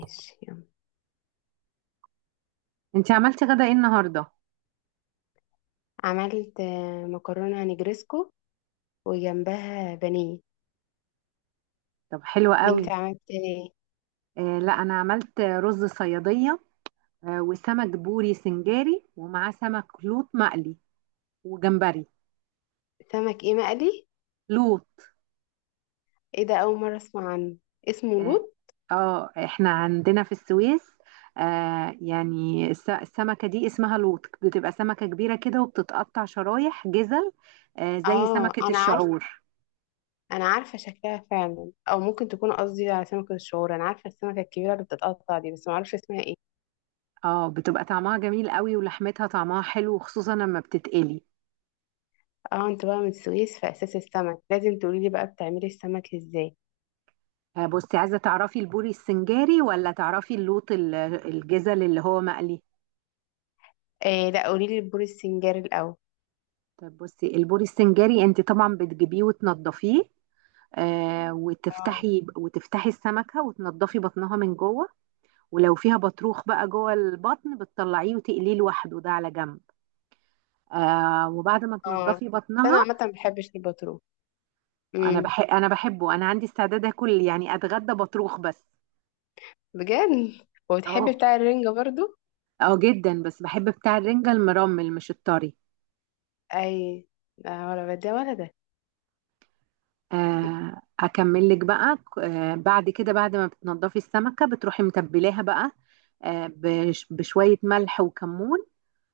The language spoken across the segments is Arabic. ماشي يلا. انتي عملتي غدا ايه النهارده؟ عملت مكرونة نجرسكو وجنبها بانيه. طب حلو وانت قوي. عملت ايه؟ آه لا انا عملت رز صياديه. آه وسمك بوري سنجاري ومعاه سمك لوط مقلي وجمبري. سمك ايه مقلي؟ لوط. ايه ده؟ اول مرة اسمع عنه. اسمه اه. لوت؟ احنا عندنا في السويس. السمكه دي اسمها لوط، بتبقى سمكه كبيره كده وبتتقطع شرايح جزل، آه زي اه، سمكه انا عارفه. الشعور. انا عارفة شكلها فعلا، او ممكن تكون قصدي على سمكة الشعور. انا عارفة السمكة الكبيرة اللي بتتقطع دي، بس ما اعرفش اسمها ايه. اه بتبقى طعمها جميل قوي ولحمتها طعمها حلو، خصوصا لما بتتقلي. اه، انت بقى من السويس في اساس السمك، لازم تقولي لي بقى بتعملي السمك ازاي. بصي، عايزة تعرفي البوري السنجاري ولا تعرفي اللوط الجزل اللي هو مقلي؟ إيه، لا قولي لي البور السنجاري الاول. طب بصي، البوري السنجاري انت طبعا بتجيبيه وتنضفيه، آه اه، وتفتحي السمكة وتنضفي بطنها من جوه. ولو فيها بطروخ بقى جوه البطن بتطلعيه وتقليه لوحده ده على جنب. آه وبعد ما اه، بس تنضفي بطنها. انا عامة ما بحبش البطرون. انا امم. بحب انا بحبه انا عندي استعداد اكل، يعني اتغدى بطروخ بس. بجد؟ وبتحبي اه، بتاع الرنجة برضو؟ اه جدا، بس بحب بتاع الرنجة المرمل مش الطري. اي. لا، ولا ده ولا ده. اكمل لك بقى. بعد كده، بعد ما بتنضفي السمكه بتروحي متبلاها بقى، بشويه ملح وكمون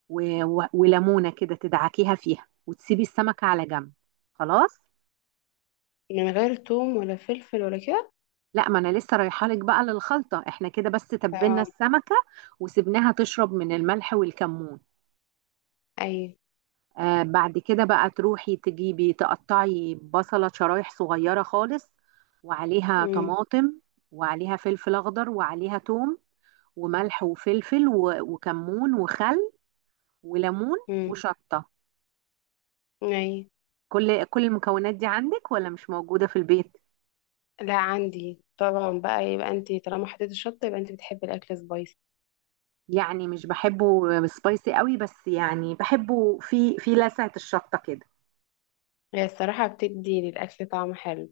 وليمونه كده تدعكيها فيها وتسيبي السمكه على جنب. خلاص. من غير توم ولا فلفل ولا كده؟ لا، ما انا لسه رايحه لك بقى للخلطه. احنا كده بس تبلنا اه. السمكه وسبناها تشرب من الملح والكمون. اي. بعد كده بقى تروحي تجيبي تقطعي بصله شرايح صغيره خالص، وعليها امم. طماطم، وعليها فلفل اخضر، وعليها توم، وملح وفلفل وكمون وخل وليمون امم. وشطة. اي. كل المكونات دي عندك ولا مش موجودة في البيت؟ لا، عندي طبعا. بقى يبقى انت طالما حطيتي الشطه يبقى انت بتحبي الاكل سبايسي. يعني مش بحبه سبايسي قوي، بس يعني بحبه في لسعة الشطة كده. هي الصراحه بتدي للاكل طعم حلو.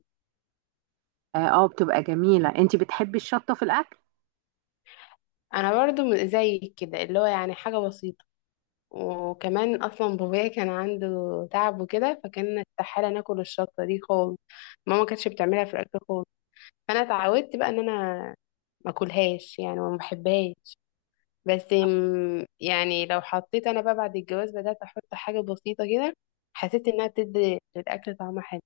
اه، بتبقى جميلة. انت بتحبي الشطة في الاكل. انا برضو زيك كده، اللي هو يعني حاجه بسيطه. وكمان اصلا بابايا كان عنده تعب وكده، فكان استحاله ناكل الشطه دي خالص. ماما كانتش بتعملها في الاكل خالص. فانا اتعودت بقى ان انا ما اكلهاش يعني، وما بحبهاش. بس يعني لو حطيت انا بقى بعد الجواز، بدات احط حاجه بسيطه كده. حسيت انها بتدي للاكل طعم حلو.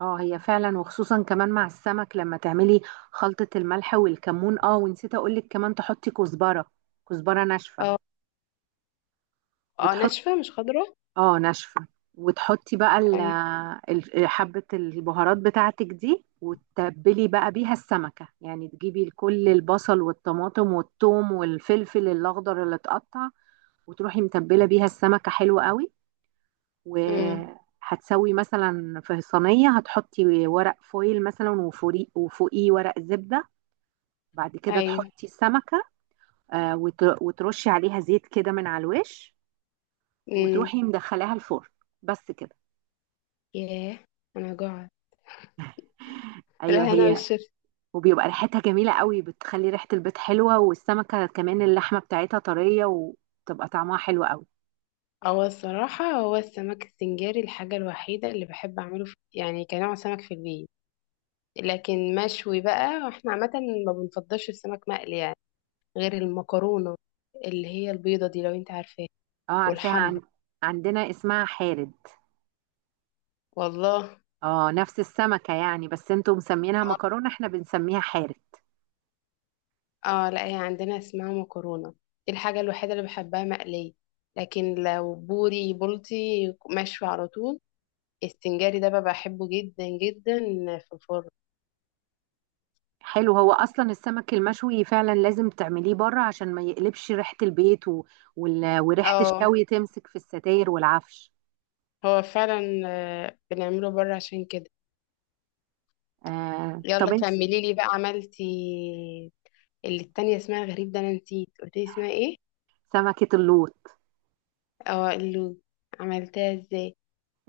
اه هي فعلا، وخصوصا كمان مع السمك لما تعملي خلطة الملح والكمون. اه، ونسيت اقولك كمان تحطي كزبرة، كزبرة ناشفة. اه. اه، وتحطي. ناشفه مش خضره. اه ناشفة. وتحطي بقى ايوه. حبة البهارات بتاعتك دي وتتبلي بقى بيها السمكة، يعني تجيبي كل البصل والطماطم والثوم والفلفل الأخضر اللي اتقطع وتروحي متبلة بيها السمكة. حلو قوي. امم. وهتسوي مثلا في صينية، هتحطي ورق فويل مثلا وفوقيه ورق زبدة. بعد كده ايوه. تحطي السمكة، وترشي عليها زيت كده من على الوش، امم. وتروحي مدخلاها الفرن. بس كده. ياه، انا جوعت. ايوه لا، انا مش هي. شفت. وبيبقى ريحتها جميلة قوي، بتخلي ريحة البيت حلوة، والسمكة كمان اللحمة بتاعتها طرية وتبقى طعمها حلو قوي. هو الصراحه هو السمك السنجاري الحاجه الوحيده اللي بحب اعمله، في يعني كنوع سمك في البيت. لكن مشوي بقى، واحنا عامه ما بنفضلش السمك مقلي يعني، غير المكرونة اللي هي البيضة دي، لو انت عارفاها. اه عارفاها. والحمرا. عن... عندنا اسمها حارد. والله. اه، نفس السمكة يعني، بس انتوا مسمينها مكرونة احنا بنسميها حارد. اه، لا هي عندنا اسمها مكرونة. دي الحاجة الوحيدة اللي بحبها مقلية. لكن لو بوري بولتي، مشوي على طول. السنجاري ده بقى بحبه جدا جدا، في الفرن. حلو. هو اصلا السمك المشوي فعلا لازم تعمليه بره عشان ما يقلبش ريحة البيت، وريحة اه، الشوي تمسك في الستاير والعفش. هو فعلا. بنعمله بره عشان كده. آه، طب يلا انت. كملي لي بقى عملتي اللي التانية اسمها غريب ده، انا نسيت قلت لي اسمها ايه. سمكة اللوط اه، اللي عملتها ازاي؟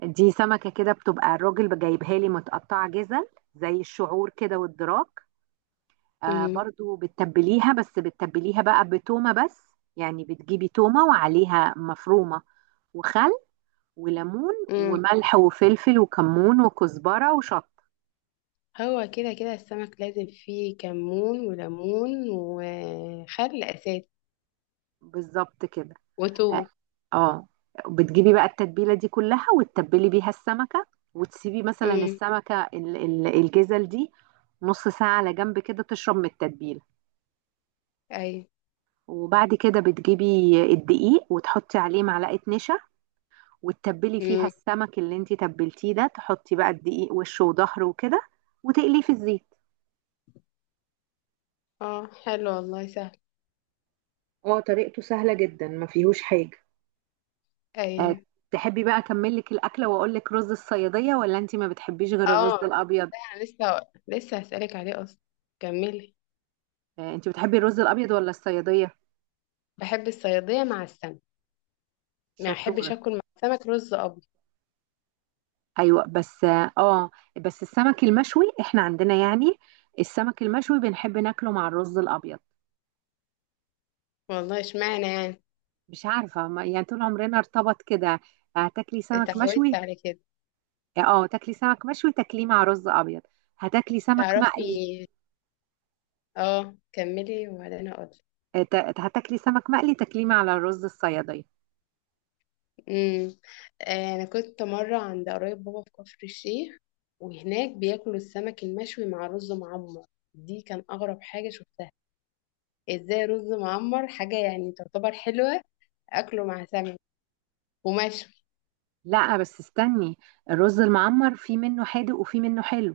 دي، سمكة كده بتبقى الراجل جايبها لي متقطعة جزل، زي الشعور كده والدراك. آه، برضو بتتبليها، بس بتتبليها بقى بتومة بس، يعني بتجيبي تومة وعليها مفرومة، وخل وليمون امم. وملح وفلفل وكمون وكزبرة وشط. هو كده كده السمك لازم فيه كمون وليمون وخل اساسي. بالظبط كده. وتو اه، آه. بتجيبي بقى التتبيلة دي كلها وتتبلي بيها السمكة، وتسيبي مثلا امم. السمكة الجزل دي نص ساعة على جنب كده تشرب من التتبيلة. ايوه. وبعد كده بتجيبي الدقيق وتحطي عليه معلقة نشا، وتتبلي فيها امم. السمك اللي انتي تبلتيه ده، تحطي بقى الدقيق وشه وظهره وكده وتقليه في الزيت. اه، حلو والله سهل. اه طريقته سهلة جدا، ما فيهوش حاجة. آه، ايوه. تحبي بقى اكمل لك الاكله واقول لك رز الصياديه، ولا انت ما بتحبيش غير الرز اه، الابيض؟ ده أنا لسه هسألك عليه اصلا. كملي. انت بتحبي الرز الابيض ولا الصياديه؟ بحب الصيادية مع السمك. ما شطوره. احبش اكل مع السمك رز ابيض. ايوه بس اه، بس السمك المشوي احنا عندنا يعني، السمك المشوي بنحب ناكله مع الرز الابيض. والله اشمعنى يعني. مش عارفة، ما يعني طول عمرنا ارتبط كده. هتاكلي سمك اتعودت مشوي. على كده. اه، تاكلي سمك مشوي تاكليه مع رز ابيض. هتاكلي سمك مقلي، تعرفي؟ اه كملي وبعدين اقول. آه، ت- هتاكلي سمك مقلي تاكليه مع الرز الصيادية. امم. انا كنت مره عند قرايب بابا في كفر الشيخ. وهناك بياكلوا السمك المشوي مع رز معمر. دي كان اغرب حاجه شفتها. ازاي رز معمر حاجه يعني تعتبر حلوه اكله مع سمك، ومشوي. لا بس استني، الرز المعمر في منه حادق وفي منه حلو.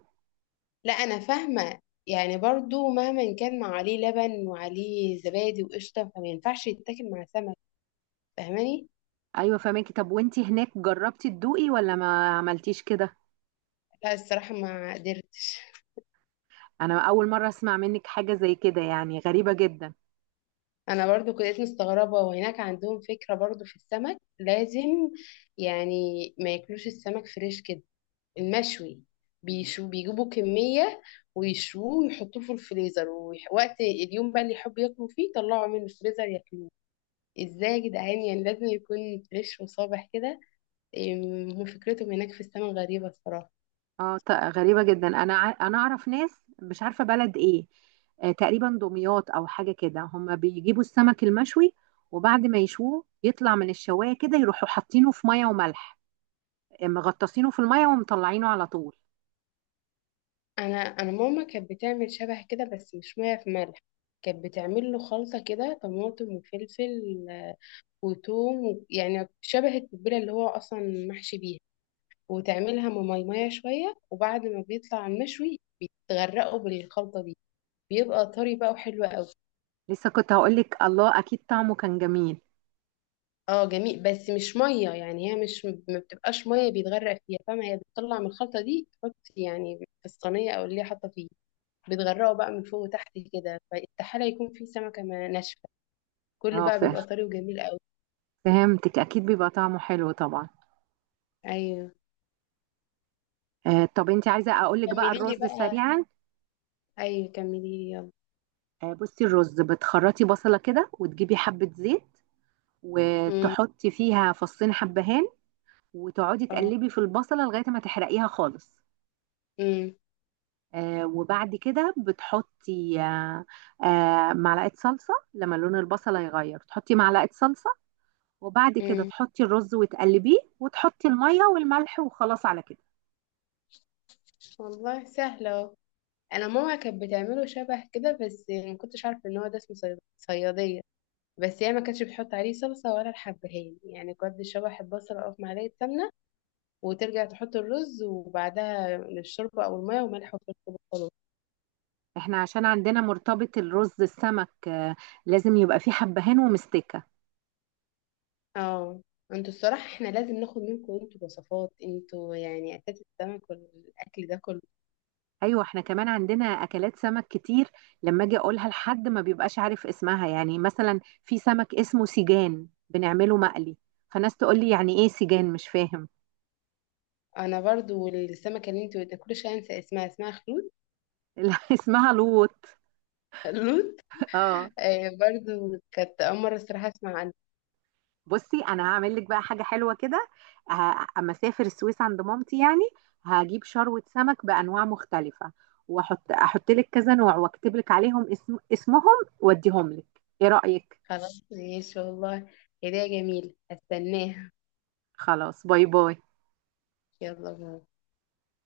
لا، انا فاهمه. يعني برضو مهما كان مع عليه لبن وعليه زبادي وقشطه، فما ينفعش يتاكل مع سمك. فاهماني؟ ايوه فهماكي. طب وانتي هناك جربتي تدوقي ولا ما عملتيش كده؟ لا الصراحه ما قدرتش. انا اول مرة اسمع منك حاجة زي كده، يعني غريبة جدا. انا برضو كنت مستغربه، وهناك عندهم فكره برضو في السمك. لازم يعني ما ياكلوش السمك فريش كده، المشوي. بيجيبوا كميه ويشوه ويحطوه في الفريزر، ووقت اليوم بقى اللي يحبوا ياكلوا فيه طلعوا من الفريزر ياكلوه. ازاي يا جدعان، يعني لازم يكون فريش وصابح كده. هم فكرتهم هناك في السمك غريبه الصراحه. غريبة جدا. انا اعرف ناس، مش عارفة بلد ايه، آه تقريبا دمياط او حاجة كده، هم بيجيبوا السمك المشوي وبعد ما يشوه يطلع من الشواية كده يروحوا حاطينه في مية وملح، آه، مغطاسينه في المية ومطلعينه على طول. انا ماما كانت بتعمل شبه كده، بس مش ميه في ملح. كانت بتعمل له خلطه كده، طماطم وفلفل وتوم يعني شبه التتبيلة اللي هو أصلا محشي بيها. وتعملها مميمية شوية، وبعد ما بيطلع المشوي بيتغرقوا بالخلطة دي. بيبقى طري بقى وحلو قوي. لسه كنت هقولك، الله اكيد طعمه كان جميل. اه جميل، بس مش مية يعني. هي مش ما بتبقاش مية بيتغرق فيها، فاهمة. هي بتطلع من الخلطة دي، تحط يعني في الصينية أو اللي هي حاطة فيه، بتغرقه بقى من فوق وتحت كده، فاستحالة يكون فيه سمكة ناشفة. كله اه بقى ف- بيبقى طري وجميل قوي. فهمتك، اكيد بيبقى طعمه حلو طبعا. أيوه آه، طب انت عايزة اقولك بقى كملي لي الرز بقى. سريعا؟ أيوه كملي لي يلا. آه بصي، الرز بتخرطي بصلة كده وتجيبي حبة زيت امم. وتحطي فيها فصين حبهان، وتقعدي اه. تقلبي في البصلة لغاية ما تحرقيها خالص. امم. آه، وبعد كده بتحطي، آه، آه معلقة صلصة، لما لون البصلة يغير تحطي معلقة صلصة، وبعد كده امم. تحطي الرز وتقلبيه وتحطي المية والملح، وخلاص على كده. والله سهلة اهو. انا ماما كانت بتعمله شبه كده، بس ما كنتش عارفه ان هو ده اسمه صياديه. بس هي ما كانتش بتحط عليه صلصه ولا الحبهان، يعني كنت شبح البصل او في معلقه سمنه، وترجع تحط الرز وبعدها الشوربه او الميه وملح وفلفل وخلاص. احنا عشان عندنا مرتبط الرز السمك، آه، لازم يبقى فيه حبهان ومستكة. اه، انتوا الصراحه احنا لازم ناخد منكم انتوا وصفات، انتوا يعني اساس السمك والاكل ده كله. ايوه احنا كمان عندنا اكلات سمك كتير، لما اجي اقولها لحد ما بيبقاش عارف اسمها، يعني مثلا في سمك اسمه سيجان بنعمله مقلي، فناس تقول لي يعني ايه سيجان، مش فاهم. انا برضو السمكه اللي انتوا كل شويه انسى اسمها خلود. لا اسمها لوط. خلود. اه. آه، برضو كانت اول مره الصراحه اسمع. بصي انا هعمل لك بقى حاجه حلوه كده، اما اسافر السويس عند مامتي يعني، هجيب شروه سمك بانواع مختلفه، احط لك كذا نوع واكتب لك عليهم اسمهم، واديهم لك. ايه رايك؟ خلاص ماشي والله. هدية جميلة هستناها. خلاص باي باي. يلا باي.